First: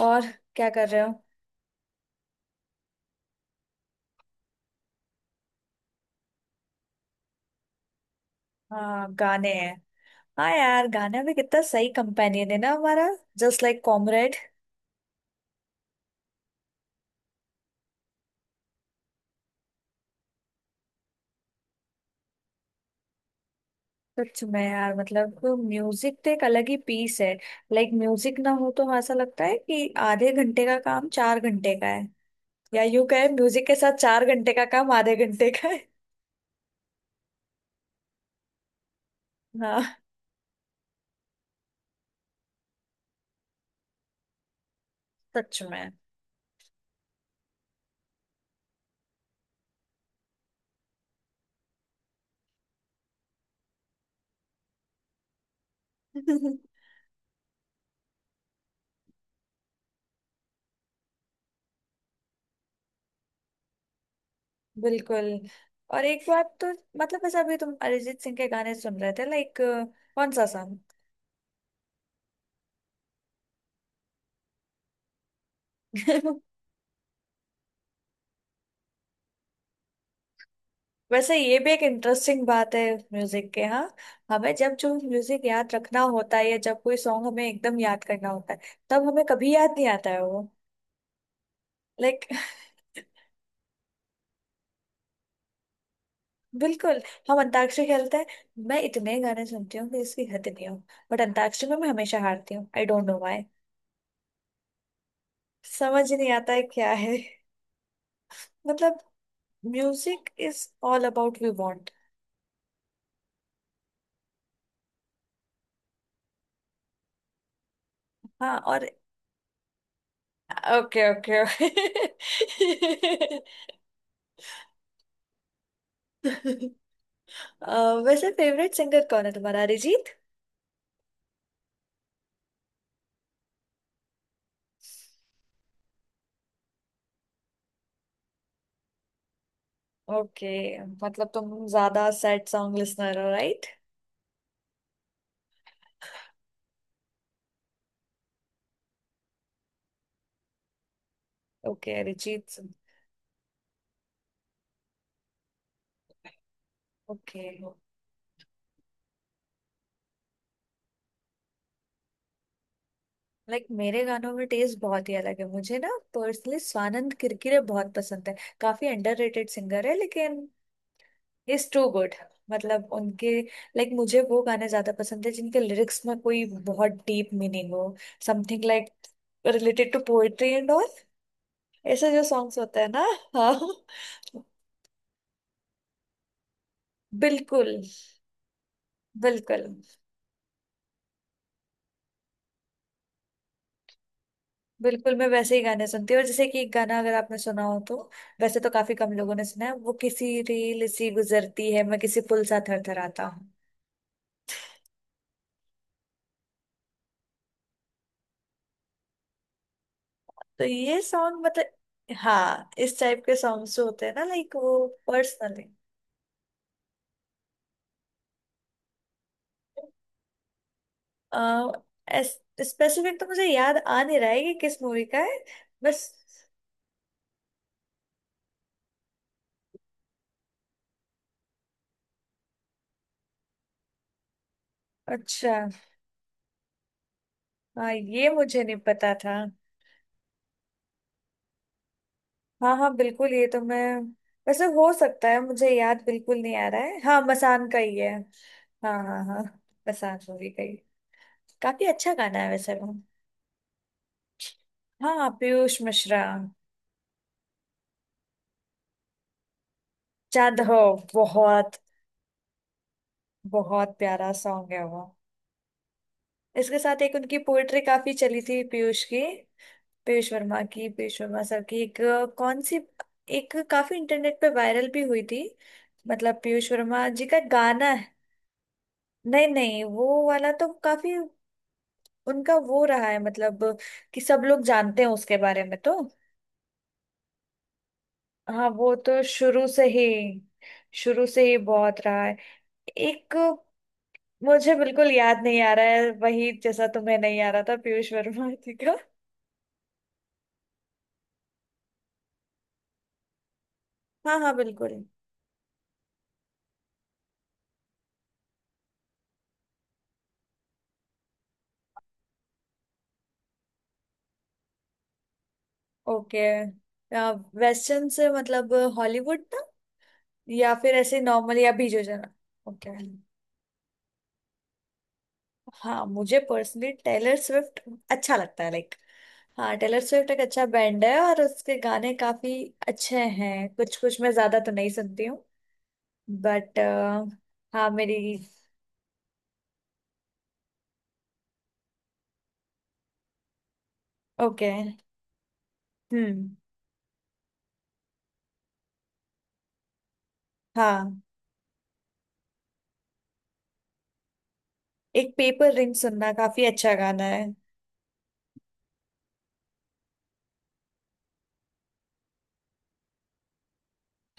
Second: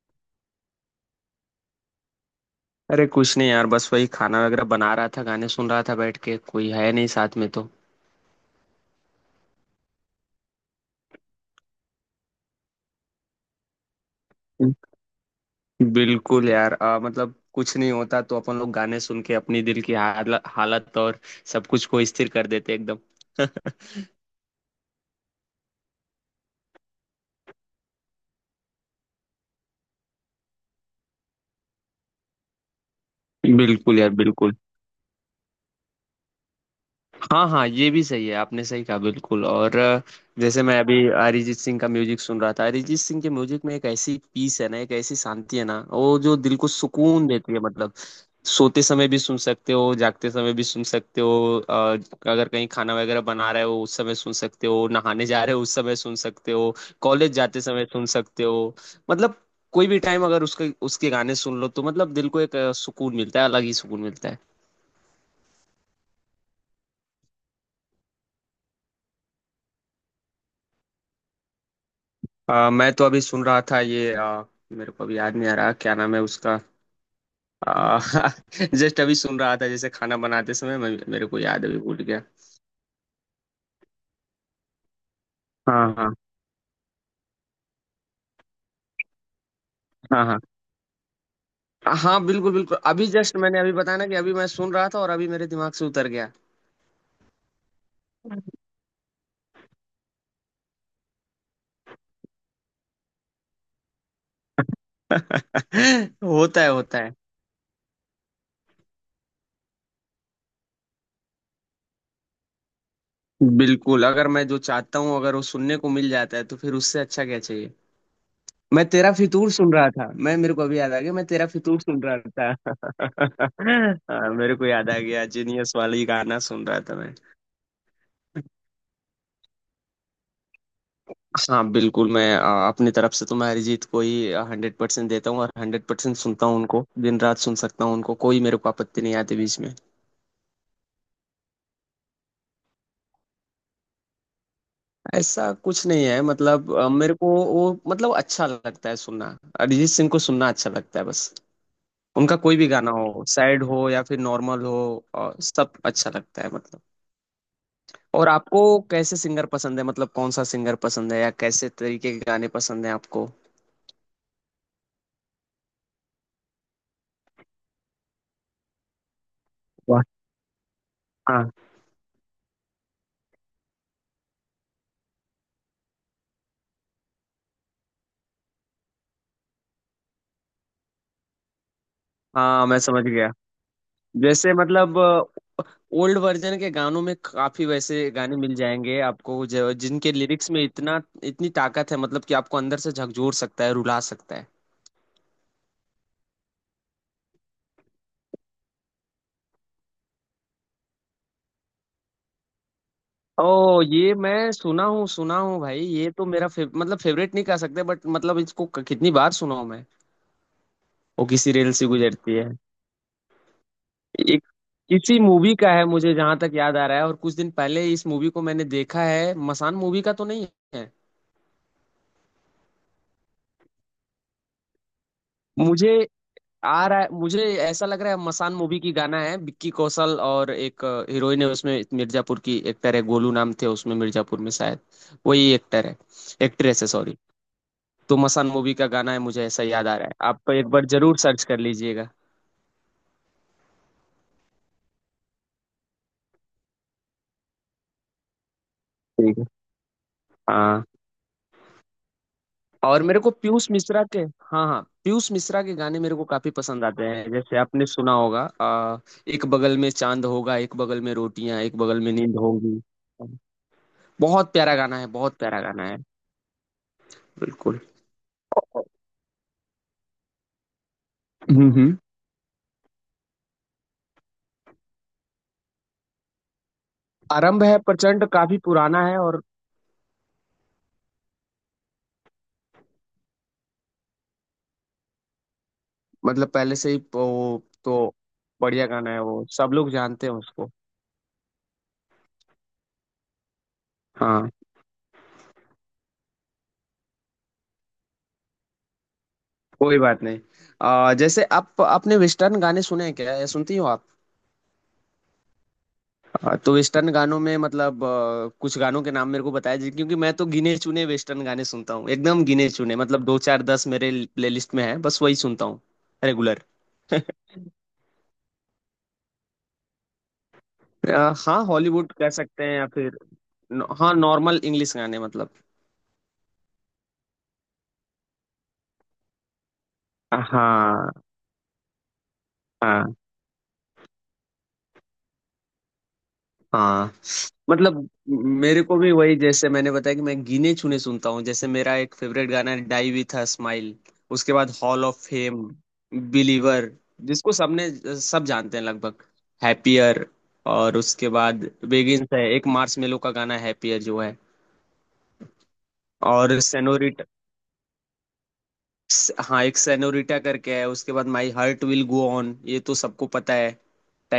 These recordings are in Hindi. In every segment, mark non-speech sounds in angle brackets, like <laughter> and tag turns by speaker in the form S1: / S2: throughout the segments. S1: और क्या कर रहे हो।
S2: अरे कुछ नहीं यार, बस वही खाना वगैरह बना रहा था, गाने सुन रहा था बैठ के, कोई है नहीं साथ में तो।
S1: हाँ, गाने हैं। हाँ यार, गाना भी कितना सही कंपेनियन है ना हमारा। Just like comrade.
S2: बिल्कुल यार, मतलब कुछ नहीं होता तो अपन लोग गाने सुन के अपनी दिल की हालत और सब कुछ को स्थिर कर देते एकदम।
S1: सच में यार, मतलब म्यूजिक तो एक अलग ही पीस है। लाइक म्यूजिक ना हो तो ऐसा लगता है कि आधे घंटे का काम चार घंटे का है, या यूं कहे म्यूजिक के साथ
S2: बिल्कुल यार
S1: चार
S2: बिल्कुल।
S1: घंटे का काम आधे घंटे का है।
S2: हाँ हाँ, ये भी सही है, आपने सही कहा बिल्कुल, और
S1: हाँ,
S2: जैसे मैं अभी अरिजीत सिंह का म्यूजिक सुन रहा था। अरिजीत सिंह के म्यूजिक में एक ऐसी पीस है ना, एक ऐसी शांति
S1: सच
S2: है ना,
S1: में।
S2: वो जो दिल को सुकून देती है मतलब। सोते समय भी सुन सकते हो, जागते समय भी सुन सकते हो, अगर कहीं खाना वगैरह बना रहे हो उस समय सुन सकते हो, नहाने जा रहे हो उस समय सुन सकते हो,
S1: <laughs>
S2: कॉलेज जाते समय सुन सकते हो। मतलब कोई भी टाइम अगर उसके उसके गाने सुन लो तो मतलब दिल को एक सुकून मिलता है, अलग ही सुकून मिलता है।
S1: बिल्कुल। और एक बात तो, मतलब ऐसा अभी तुम अरिजीत सिंह के गाने सुन रहे थे, लाइक कौन सा सॉन्ग।
S2: मैं तो अभी सुन रहा था ये, मेरे को अभी याद नहीं आ रहा क्या नाम है
S1: <laughs>
S2: उसका। आ, <laughs> जस्ट अभी सुन रहा था जैसे खाना बनाते समय, मेरे
S1: वैसे
S2: को
S1: ये
S2: याद,
S1: भी
S2: अभी
S1: एक
S2: भूल गया।
S1: इंटरेस्टिंग बात है म्यूजिक के। हाँ, हमें जब जो म्यूजिक याद
S2: हाँ
S1: रखना
S2: हाँ
S1: होता है या जब कोई सॉन्ग हमें एकदम याद करना होता है, तब हमें कभी याद नहीं आता है
S2: हाँ
S1: वो।
S2: हाँ
S1: लाइक
S2: हाँ, बिल्कुल
S1: <laughs>
S2: बिल्कुल, अभी जस्ट मैंने अभी बताया ना कि अभी मैं सुन रहा था और अभी मेरे दिमाग से उतर गया।
S1: बिल्कुल। हम अंताक्षरी खेलते हैं। मैं इतने गाने सुनती हूँ कि इसकी हद नहीं हो। बट अंताक्षरी में मैं हमेशा हारती हूँ। I don't know why.
S2: <laughs>
S1: समझ ही नहीं आता है
S2: होता है
S1: क्या
S2: होता है।
S1: है। <laughs> मतलब music is all about we want.
S2: बिल्कुल, अगर मैं जो चाहता हूँ, अगर वो सुनने को मिल जाता है तो फिर उससे अच्छा क्या चाहिए।
S1: हाँ,
S2: मैं
S1: और
S2: तेरा फितूर सुन रहा था, मैं मेरे को अभी याद आ
S1: ओके
S2: गया, मैं
S1: ओके <laughs>
S2: तेरा
S1: ओके।
S2: फितूर सुन रहा था। <laughs> हाँ, मेरे को याद आ गया, जीनियस वाली गाना सुन रहा था मैं।
S1: वैसे फेवरेट सिंगर कौन है तुम्हारा, अरिजीत?
S2: हाँ बिल्कुल, मैं अपनी तरफ से तो मैं अरिजीत को ही हंड्रेड परसेंट देता हूँ और हंड्रेड परसेंट सुनता हूँ उनको, दिन रात सुन सकता हूँ उनको, कोई मेरे को आपत्ति नहीं आती बीच में।
S1: ओके। मतलब तुम ज्यादा सैड सॉन्ग लिसनर हो, राइट?
S2: ऐसा कुछ नहीं है, मतलब मेरे को वो, मतलब अच्छा लगता है सुनना, अरिजीत सिंह को सुनना अच्छा लगता है बस।
S1: ओके,
S2: उनका
S1: अरिजीत
S2: कोई भी
S1: सिंह।
S2: गाना हो, सैड हो या फिर नॉर्मल हो, सब अच्छा लगता है मतलब।
S1: ओके,
S2: और आपको कैसे सिंगर पसंद है, मतलब कौन सा सिंगर पसंद है, या कैसे तरीके के गाने पसंद है आपको?
S1: लाइक मेरे गानों में टेस्ट बहुत ही अलग है। मुझे ना, पर्सनली स्वानंद किरकिरे बहुत पसंद है। काफी अंडररेटेड सिंगर है
S2: वाह।
S1: लेकिन
S2: हाँ
S1: इज टू गुड। मतलब उनके, लाइक मुझे वो गाने ज्यादा पसंद है जिनके लिरिक्स में कोई बहुत डीप मीनिंग हो। Something like related to poetry and all, ऐसे जो सॉन्ग्स
S2: हाँ मैं
S1: होते हैं ना।
S2: समझ गया।
S1: हाँ
S2: जैसे मतलब ओल्ड वर्जन के गानों में काफी
S1: बिल्कुल।
S2: वैसे गाने मिल जाएंगे आपको,
S1: बिल्कुल,
S2: जो, जिनके लिरिक्स में इतना, इतनी ताकत है मतलब, कि आपको अंदर से झकझोर सकता है, रुला सकता है।
S1: बिल्कुल मैं वैसे ही गाने सुनती हूँ। और जैसे कि एक गाना अगर आपने सुना हो तो, वैसे तो काफी कम लोगों ने सुना है, वो किसी रील सी गुजरती है, मैं किसी पुल सा थरथराता हूँ।
S2: ओ ये मैं सुना हूँ, सुना हूँ भाई, ये तो मेरा मतलब फेवरेट नहीं कह सकते बट, मतलब इसको कितनी बार सुना हूँ मैं।
S1: तो ये
S2: वो
S1: सॉन्ग
S2: किसी रेल से
S1: मतलब,
S2: गुजरती है।
S1: हाँ इस टाइप के सॉन्ग्स जो होते हैं ना,
S2: एक
S1: लाइक वो
S2: किसी मूवी
S1: पर्सनली।
S2: का है, मुझे जहां तक याद आ रहा है, और कुछ दिन पहले इस मूवी को मैंने देखा है, मसान मूवी का तो नहीं है।
S1: स्पेसिफिक तो मुझे याद आ नहीं रहा है कि किस मूवी का है बस।
S2: मुझे आ रहा है, मुझे ऐसा लग रहा है मसान मूवी की गाना है, विक्की कौशल और एक हीरोइन है उसमें, मिर्जापुर की एक्टर है, गोलू नाम थे उसमें मिर्जापुर में शायद, वही
S1: अच्छा,
S2: एक्टर है, एक्ट्रेस है सॉरी।
S1: हाँ
S2: तो
S1: ये
S2: मसान
S1: मुझे
S2: मूवी
S1: नहीं
S2: का गाना
S1: पता
S2: है,
S1: था।
S2: मुझे ऐसा याद आ रहा है, आप एक बार जरूर सर्च कर लीजिएगा।
S1: हाँ हाँ बिल्कुल, ये तो मैं वैसे हो सकता है, मुझे याद बिल्कुल नहीं आ रहा है। हाँ, मसान का ही है। हाँ हाँ
S2: ठीक
S1: हाँ,
S2: है।
S1: मसान मूवी का ही।
S2: हाँ।
S1: काफी अच्छा गाना है वैसे वो।
S2: और मेरे को पीयूष मिश्रा के, हाँ हाँ
S1: हाँ,
S2: पीयूष मिश्रा के
S1: पीयूष
S2: गाने मेरे
S1: मिश्रा।
S2: को काफी पसंद आते हैं, जैसे आपने सुना होगा, एक बगल में चांद होगा,
S1: चांद
S2: एक
S1: हो।
S2: बगल में रोटियां,
S1: बहुत,
S2: एक बगल में नींद होगी।
S1: बहुत प्यारा
S2: बहुत
S1: सॉन्ग
S2: प्यारा
S1: है
S2: गाना
S1: वो।
S2: है, बहुत प्यारा गाना है।
S1: इसके साथ एक उनकी पोएट्री
S2: बिल्कुल।
S1: काफी चली थी, पीयूष की। पीयूष वर्मा की, पीयूष वर्मा सर
S2: हम्म
S1: की
S2: हम्म।
S1: एक कौन सी, एक काफी इंटरनेट पे वायरल भी हुई थी। मतलब पीयूष वर्मा जी का
S2: आरंभ है
S1: गाना है।
S2: प्रचंड, काफी पुराना है, और
S1: नहीं नहीं, वो वाला तो काफी उनका वो रहा है, मतलब कि सब लोग जानते हैं उसके बारे में तो।
S2: मतलब पहले से ही वो तो
S1: हाँ
S2: बढ़िया
S1: वो
S2: गाना है,
S1: तो
S2: वो
S1: शुरू
S2: सब
S1: से
S2: लोग
S1: ही,
S2: जानते हैं उसको।
S1: शुरू से ही बहुत रहा है एक।
S2: हाँ।
S1: मुझे बिल्कुल याद नहीं आ रहा है वही, जैसा तुम्हें नहीं आ रहा था पीयूष वर्मा जी का।
S2: कोई बात नहीं। जैसे आप, आपने वेस्टर्न गाने सुने हैं क्या, या सुनती हो आप?
S1: हाँ हाँ बिल्कुल।
S2: हाँ, तो वेस्टर्न गानों में मतलब कुछ गानों के नाम मेरे को बताया जी, क्योंकि मैं तो गिने चुने वेस्टर्न गाने सुनता हूँ एकदम, गिने चुने, मतलब दो चार दस मेरे प्लेलिस्ट में है, बस वही सुनता हूँ
S1: ओके
S2: रेगुलर।
S1: वेस्टर्न से मतलब, हॉलीवुड था या फिर
S2: <laughs>
S1: ऐसे नॉर्मल,
S2: हाँ,
S1: या बीजो
S2: हॉलीवुड कह
S1: जना।
S2: सकते हैं या
S1: ओके,
S2: फिर, हाँ, नॉर्मल इंग्लिश गाने मतलब।
S1: हाँ मुझे पर्सनली टेलर स्विफ्ट अच्छा लगता है। लाइक हाँ, टेलर स्विफ्ट एक अच्छा बैंड
S2: हाँ
S1: है और उसके गाने काफी
S2: हाँ
S1: अच्छे हैं। कुछ कुछ मैं ज्यादा तो नहीं सुनती हूँ बट।
S2: हाँ,
S1: हाँ
S2: मतलब
S1: मेरी,
S2: मेरे को भी वही, जैसे मैंने बताया कि मैं गिने चुने सुनता हूँ, जैसे मेरा एक फेवरेट गाना है डाई विथ अ स्माइल। उसके
S1: ओके,
S2: बाद hall of fame,
S1: hmm.
S2: Believer जिसको सबने, सब जानते हैं लगभग, हैप्पियर, और
S1: हाँ,
S2: उसके बाद बेगिंस है, एक मार्शमेलो का गाना है हैप्पियर जो है,
S1: एक पेपर रिंग सुनना
S2: और
S1: काफी अच्छा गाना
S2: सेनोरिटा।
S1: है।
S2: हाँ एक सेनोरिटा करके है, उसके बाद my heart will go on, ये तो सबको पता है,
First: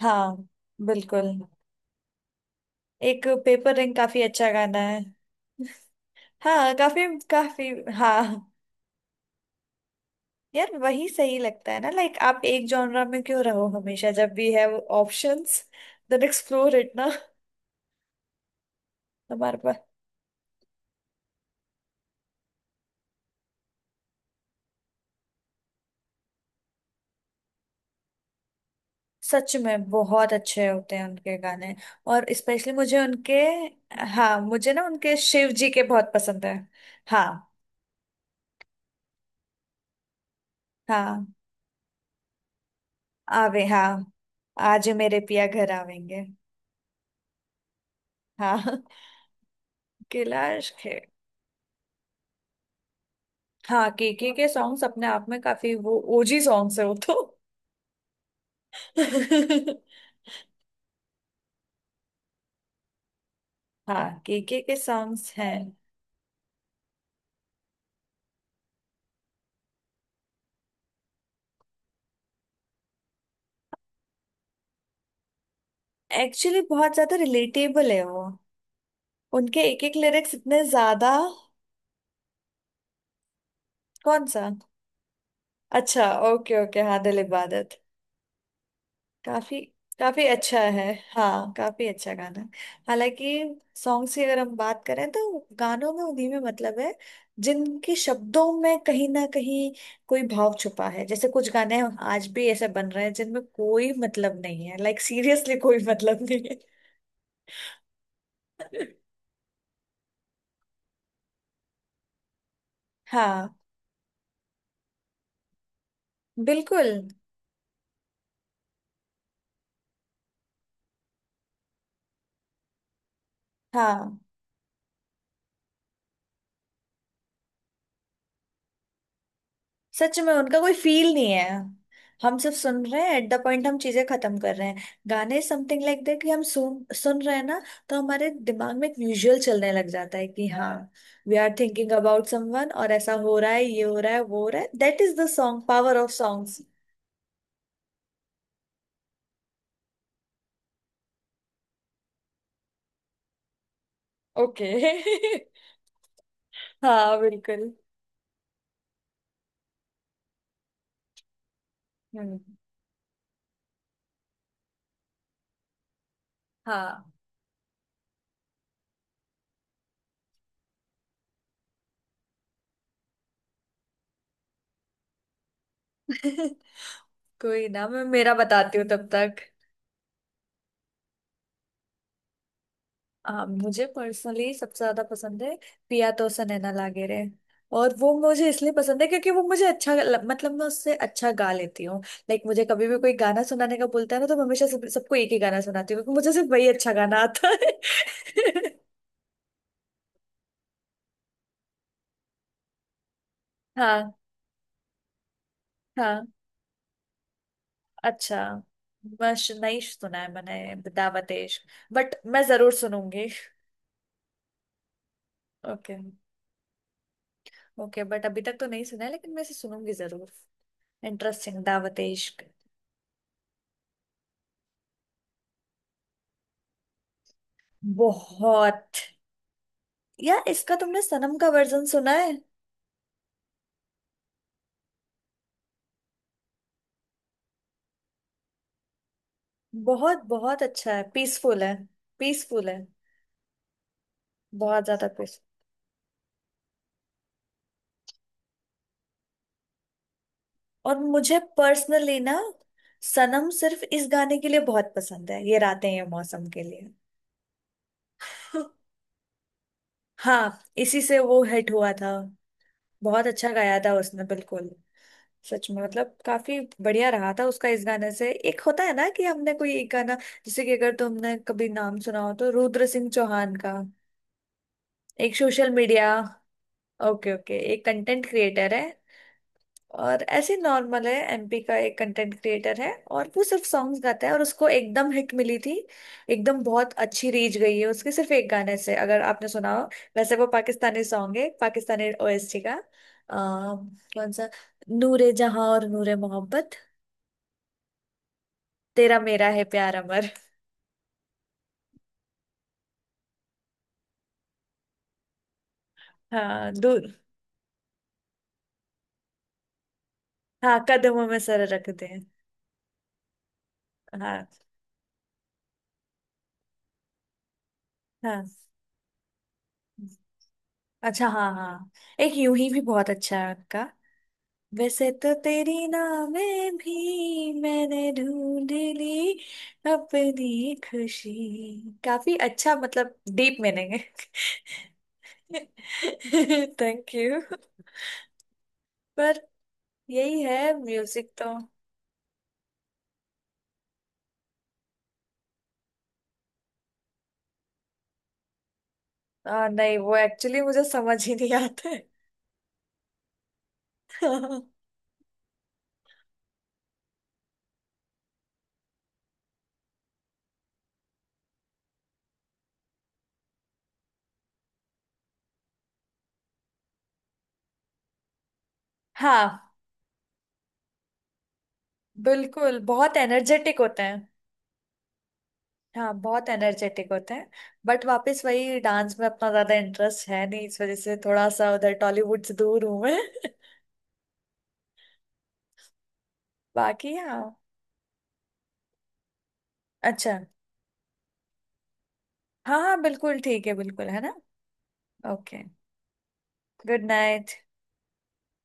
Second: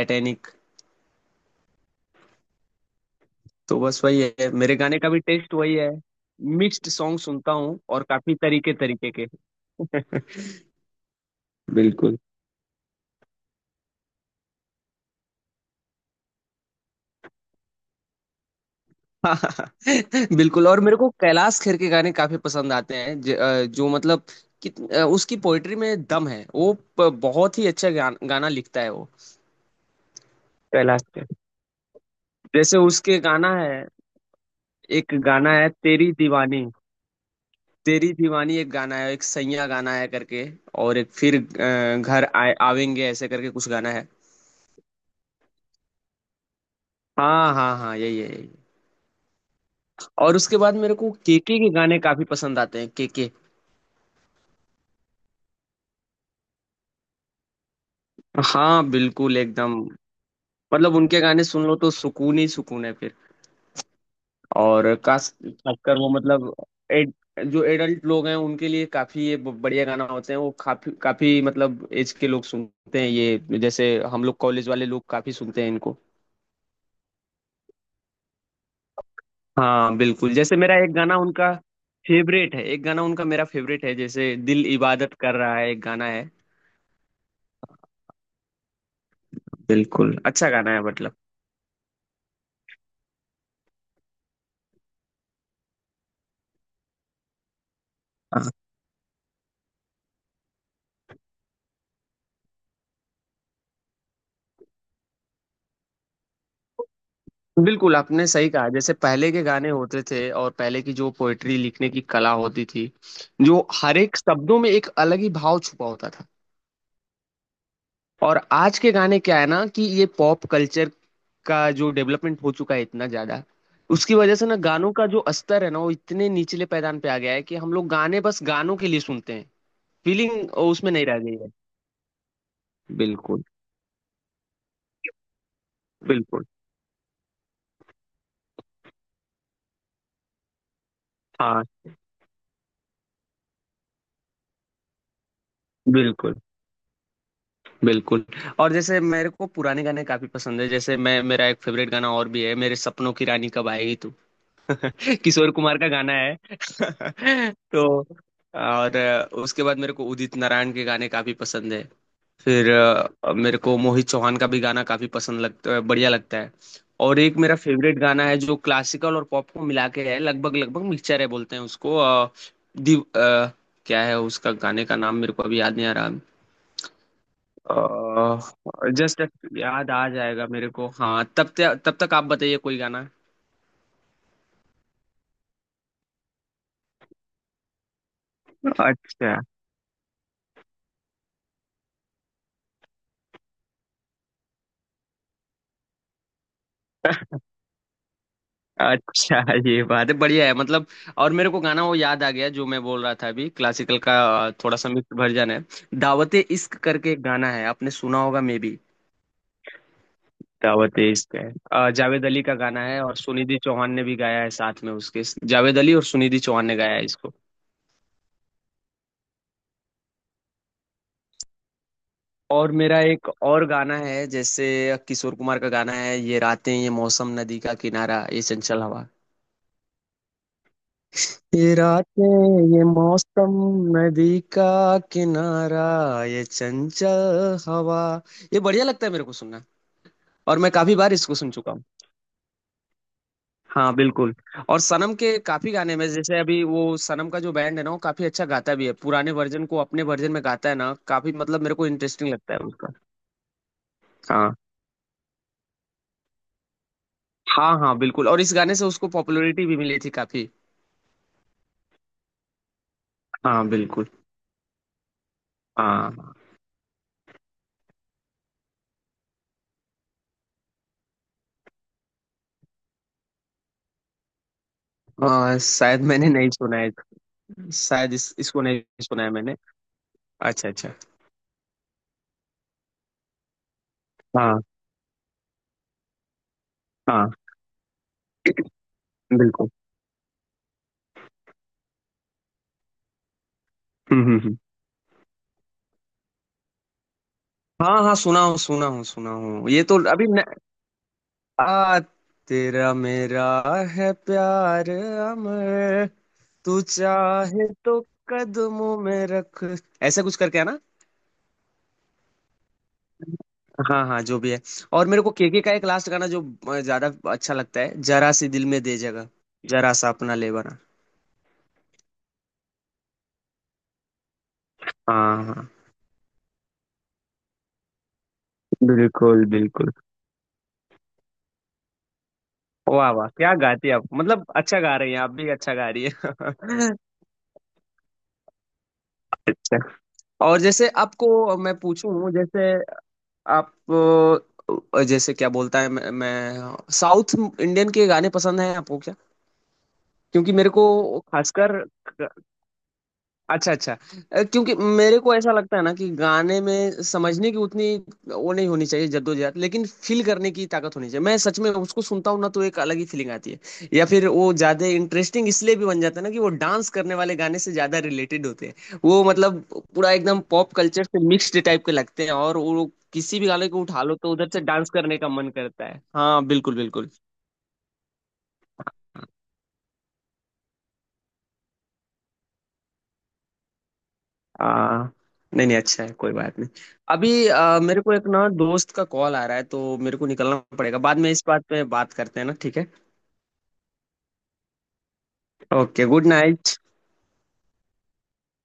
S1: हाँ बिल्कुल, एक पेपर
S2: तो
S1: रिंग
S2: बस वही
S1: काफी अच्छा
S2: है, मेरे
S1: गाना
S2: गाने
S1: है।
S2: का भी टेस्ट
S1: <laughs>
S2: वही है,
S1: हाँ,
S2: मिक्स्ड
S1: काफी
S2: सॉन्ग सुनता
S1: काफी।
S2: हूँ और काफी
S1: हाँ
S2: तरीके तरीके के <laughs>
S1: यार, वही सही लगता है ना, लाइक
S2: बिल्कुल
S1: आप एक जॉनरा में क्यों रहो हमेशा, जब भी है ऑप्शंस। देन एक्सप्लोर इट ना। हमारे पास।
S2: <laughs> बिल्कुल, और मेरे को कैलाश खेर के गाने काफी पसंद आते हैं, जो मतलब, उसकी पोइट्री में दम है वो, बहुत ही अच्छा गाना लिखता है वो
S1: सच में बहुत अच्छे होते
S2: कैलाश
S1: हैं
S2: खेर।
S1: उनके गाने। और स्पेशली
S2: जैसे
S1: मुझे
S2: उसके
S1: उनके,
S2: गाना है,
S1: हाँ मुझे ना
S2: एक
S1: उनके शिव
S2: गाना है
S1: जी के बहुत
S2: तेरी
S1: पसंद है।
S2: दीवानी।
S1: हाँ
S2: तेरी दीवानी एक गाना है, एक सैया गाना है करके, और एक
S1: हाँ,
S2: फिर घर आए आवेंगे ऐसे करके
S1: आवे,
S2: कुछ
S1: हाँ
S2: गाना है।
S1: आज मेरे पिया घर आवेंगे।
S2: हाँ हाँ हाँ यही है, यही।
S1: हाँ <laughs>
S2: और
S1: किला
S2: उसके बाद
S1: इश्क
S2: मेरे
S1: है।
S2: को केके के गाने काफी पसंद आते हैं, केके।
S1: हाँ, केके के सॉन्ग्स अपने आप में काफी वो ओजी सॉन्ग्स है वो तो।
S2: हाँ बिल्कुल एकदम,
S1: <laughs>
S2: मतलब उनके गाने सुन लो तो सुकून ही सुकून है फिर।
S1: हाँ, केके के
S2: और खास,
S1: सॉन्ग्स हैं,
S2: खासकर वो मतलब, एड, जो एडल्ट लोग हैं उनके लिए काफी ये बढ़िया गाना होते हैं वो, काफी काफी मतलब एज के लोग सुनते हैं ये, जैसे हम लोग कॉलेज वाले लोग काफी सुनते हैं इनको।
S1: एक्चुअली बहुत ज्यादा रिलेटेबल है वो। उनके एक एक
S2: हाँ
S1: लिरिक्स
S2: बिल्कुल, जैसे
S1: इतने
S2: मेरा एक
S1: ज्यादा।
S2: गाना उनका फेवरेट है, एक गाना उनका मेरा फेवरेट है,
S1: कौन
S2: जैसे
S1: सा?
S2: दिल इबादत कर रहा है, एक गाना
S1: अच्छा,
S2: है।
S1: ओके ओके, हाँ दिल इबादत। काफी,
S2: बिल्कुल
S1: काफी
S2: अच्छा
S1: अच्छा
S2: गाना है
S1: है।
S2: मतलब।
S1: हाँ काफी अच्छा गाना है। हालांकि सॉन्ग्स की अगर हम बात करें तो गानों में उन्हीं में मतलब है जिनके
S2: हाँ।
S1: शब्दों में कहीं ना कहीं कोई भाव छुपा है। जैसे कुछ गाने आज भी ऐसे बन रहे हैं जिनमें कोई मतलब नहीं है, लाइक सीरियसली कोई मतलब नहीं है।
S2: बिल्कुल आपने सही कहा, जैसे
S1: <laughs>
S2: पहले के गाने होते थे और पहले की जो पोएट्री लिखने की कला होती थी,
S1: हाँ
S2: जो हर एक शब्दों में एक अलग ही भाव छुपा होता था।
S1: बिल्कुल।
S2: और आज के गाने क्या है ना, कि ये पॉप कल्चर का जो डेवलपमेंट हो चुका है इतना ज्यादा, उसकी
S1: हाँ
S2: वजह से ना गानों का जो स्तर है ना वो इतने निचले पैदान पे आ गया है, कि हम लोग गाने बस गानों के लिए सुनते हैं,
S1: सच में
S2: फीलिंग
S1: उनका कोई
S2: उसमें नहीं
S1: फील
S2: रह
S1: नहीं
S2: गई
S1: है।
S2: है।
S1: हम सिर्फ सुन रहे हैं, एट द
S2: बिल्कुल
S1: पॉइंट हम चीजें खत्म कर रहे हैं। गाने, समथिंग लाइक दैट, कि हम
S2: बिल्कुल।
S1: सुन सुन रहे हैं ना, तो हमारे दिमाग में एक विजुअल चलने लग जाता है कि हाँ हाँ वी आर
S2: हाँ
S1: थिंकिंग अबाउट समवन, और ऐसा हो रहा है, ये हो रहा है, वो हो रहा है। That is the song, power of
S2: बिल्कुल
S1: सॉन्ग्स।
S2: बिल्कुल। और जैसे मेरे को पुराने गाने काफी पसंद है, जैसे मैं मेरा एक फेवरेट गाना और भी है, मेरे सपनों की रानी कब आएगी तू।
S1: ओके
S2: <laughs> किशोर
S1: <laughs>
S2: कुमार का गाना है
S1: हाँ
S2: <laughs>
S1: बिल्कुल।
S2: तो, और उसके बाद मेरे को उदित नारायण के गाने काफी पसंद है।
S1: हम्म,
S2: फिर मेरे को मोहित चौहान का भी गाना काफी पसंद लगता, बढ़िया लगता है।
S1: हाँ
S2: और एक मेरा फेवरेट गाना है जो क्लासिकल और पॉप को मिला के है, लगभग लगभग मिक्सचर है बोलते हैं उसको दिव अ, क्या है उसका गाने का नाम, मेरे को अभी याद नहीं आ रहा।
S1: <laughs> कोई ना, मैं मेरा बताती हूँ
S2: अह
S1: तब
S2: जस्ट
S1: तक।
S2: याद आ जाएगा मेरे को, हाँ तब तक, तब तक आप बताइए कोई गाना।
S1: मुझे पर्सनली सबसे ज्यादा पसंद है पिया तो सनैना लागे रे। और वो मुझे इसलिए पसंद है क्योंकि
S2: अच्छा
S1: वो मुझे अच्छा मतलब मैं उससे अच्छा गा लेती हूँ। लाइक मुझे कभी भी कोई गाना सुनाने का बोलता है ना तो मैं हमेशा सबको एक ही गाना सुनाती हूँ, क्योंकि मुझे सिर्फ वही अच्छा गाना आता है। <laughs>
S2: अच्छा ये बात है, बढ़िया है मतलब। और मेरे को गाना वो याद आ गया जो मैं बोल रहा था अभी, क्लासिकल का
S1: हाँ
S2: थोड़ा सा मिक्स वर्जन है,
S1: हाँ
S2: दावते इश्क करके एक गाना है, आपने सुना
S1: अच्छा,
S2: होगा मे बी।
S1: मश नहीं सुना है मैंने
S2: दावते
S1: दावत
S2: इश्क है,
S1: इश्क। बट
S2: जावेद अली
S1: मैं
S2: का
S1: जरूर
S2: गाना है और
S1: सुनूंगी।
S2: सुनिधि चौहान ने भी गाया है साथ में उसके, जावेद अली
S1: ओके
S2: और सुनिधि चौहान ने गाया है इसको।
S1: ओके, बट अभी तक तो नहीं सुना है, लेकिन मैं इसे सुनूंगी जरूर। इंटरेस्टिंग, दावत इश्क।
S2: और मेरा एक और गाना है, जैसे किशोर कुमार का गाना है, ये रातें ये मौसम नदी का किनारा ये चंचल
S1: बहुत,
S2: हवा।
S1: यार इसका तुमने सनम का
S2: ये
S1: वर्जन सुना है?
S2: रातें ये मौसम नदी का किनारा ये चंचल हवा, ये बढ़िया लगता है मेरे को सुनना।
S1: बहुत
S2: और
S1: बहुत
S2: मैं
S1: अच्छा
S2: काफी
S1: है,
S2: बार इसको सुन
S1: पीसफुल
S2: चुका
S1: है।
S2: हूँ।
S1: पीसफुल है,
S2: हाँ बिल्कुल। और
S1: बहुत ज्यादा
S2: सनम के
S1: पीसफुल।
S2: काफी गाने में, जैसे अभी वो सनम का जो बैंड है ना वो काफी अच्छा गाता भी है, पुराने वर्जन को अपने वर्जन में गाता है ना,
S1: और
S2: काफी
S1: मुझे
S2: मतलब मेरे को
S1: पर्सनली ना,
S2: इंटरेस्टिंग लगता है उसका।
S1: सनम सिर्फ इस गाने के
S2: हाँ।
S1: लिए बहुत पसंद है, ये रातें ये मौसम के लिए।
S2: हाँ हाँ बिल्कुल, और इस गाने से
S1: <laughs>
S2: उसको पॉपुलैरिटी भी मिली थी काफी।
S1: हाँ, इसी से वो हिट हुआ था। बहुत अच्छा
S2: हाँ
S1: गाया था
S2: बिल्कुल।
S1: उसने बिल्कुल। सच में
S2: हाँ
S1: मतलब काफी बढ़िया रहा था उसका। इस गाने से एक होता है ना कि हमने कोई एक गाना, जैसे कि अगर तुमने कभी नाम सुना हो तो रुद्र सिंह चौहान का। एक
S2: हाँ
S1: सोशल
S2: शायद
S1: मीडिया,
S2: मैंने नहीं सुना है।
S1: ओके ओके, एक
S2: शायद
S1: कंटेंट
S2: इसको
S1: क्रिएटर
S2: नहीं
S1: है।
S2: सुना है मैंने।
S1: और ऐसे
S2: अच्छा अच्छा।
S1: नॉर्मल है, एमपी का एक कंटेंट क्रिएटर है और वो सिर्फ सॉन्ग्स गाता है और
S2: हाँ।
S1: उसको एकदम हिट मिली थी। एकदम बहुत
S2: हाँ
S1: अच्छी रीच गई है उसके, सिर्फ एक गाने से, अगर आपने
S2: बिल्कुल।
S1: सुना हो। वैसे वो पाकिस्तानी सॉन्ग है, पाकिस्तानी ओएसटी का
S2: हम्म
S1: कौन
S2: हम्म
S1: सा,
S2: हम्म।
S1: नूरे जहां और नूरे मोहब्बत।
S2: हाँ हाँ सुना हूँ सुना हूँ
S1: तेरा
S2: सुना
S1: मेरा है
S2: हूँ, ये
S1: प्यार
S2: तो अभी
S1: अमर।
S2: न... आ तेरा मेरा है प्यार अमर,
S1: हाँ
S2: तू
S1: दूर।
S2: चाहे तो कदमों में रख, ऐसा कुछ करके है
S1: हाँ,
S2: ना।
S1: कदमों में सर रख दे।
S2: हाँ हाँ जो
S1: हाँ
S2: भी है। और मेरे को केके का एक लास्ट गाना जो ज्यादा अच्छा लगता है, जरा
S1: हाँ,
S2: सी दिल में दे जगह, जरा सा अपना ले बना।
S1: अच्छा हाँ हाँ, एक यूं ही भी बहुत अच्छा है उनका। वैसे तो
S2: हाँ हाँ
S1: तेरी नावें भी मैंने ढूंढ ली
S2: बिल्कुल बिल्कुल।
S1: अपनी खुशी। काफी अच्छा,
S2: वाह
S1: मतलब
S2: वाह क्या
S1: डीप
S2: गाती
S1: मीनिंग
S2: है
S1: है।
S2: आप, मतलब अच्छा गा रही हैं आप, भी अच्छा गा रही
S1: <laughs>
S2: है <laughs>
S1: थैंक यू। पर
S2: अच्छा,
S1: यही है
S2: और जैसे
S1: म्यूजिक तो।
S2: आपको मैं पूछूं, जैसे आप जैसे क्या बोलता है, मैं साउथ इंडियन के गाने पसंद हैं आपको क्या?
S1: नहीं वो
S2: क्योंकि
S1: एक्चुअली
S2: मेरे
S1: मुझे
S2: को
S1: समझ ही नहीं
S2: खासकर।
S1: आते।
S2: अच्छा अच्छा। क्योंकि
S1: <laughs>
S2: मेरे को ऐसा लगता है ना कि गाने में समझने की उतनी वो नहीं होनी चाहिए जद्दोजहद, लेकिन फील करने की ताकत होनी चाहिए, मैं सच में उसको सुनता हूँ ना तो एक अलग ही फीलिंग आती है, या फिर वो ज्यादा इंटरेस्टिंग इसलिए भी बन जाता है ना कि वो डांस करने वाले गाने से ज्यादा रिलेटेड होते हैं वो, मतलब
S1: हाँ
S2: पूरा एकदम पॉप कल्चर से मिक्स्ड टाइप के लगते हैं, और
S1: बिल्कुल,
S2: वो
S1: बहुत
S2: किसी भी गाने
S1: एनर्जेटिक
S2: को
S1: होते
S2: उठा लो
S1: हैं।
S2: तो उधर से डांस करने का मन करता है,
S1: हाँ
S2: हाँ
S1: बहुत
S2: बिल्कुल बिल्कुल।
S1: एनर्जेटिक होते हैं। बट वापस वही, डांस में अपना ज्यादा इंटरेस्ट है नहीं, इस वजह से थोड़ा सा उधर टॉलीवुड से दूर हूं मैं।
S2: आ, नहीं नहीं अच्छा है, कोई बात नहीं।
S1: बाकी हाँ।
S2: अभी मेरे को एक ना दोस्त का कॉल आ रहा है, तो मेरे को
S1: अच्छा
S2: निकलना पड़ेगा, बाद में इस बात पे बात करते हैं ना, ठीक
S1: हाँ
S2: है?
S1: हाँ बिल्कुल, ठीक है, बिल्कुल है ना। Okay,
S2: okay good night.
S1: Good night.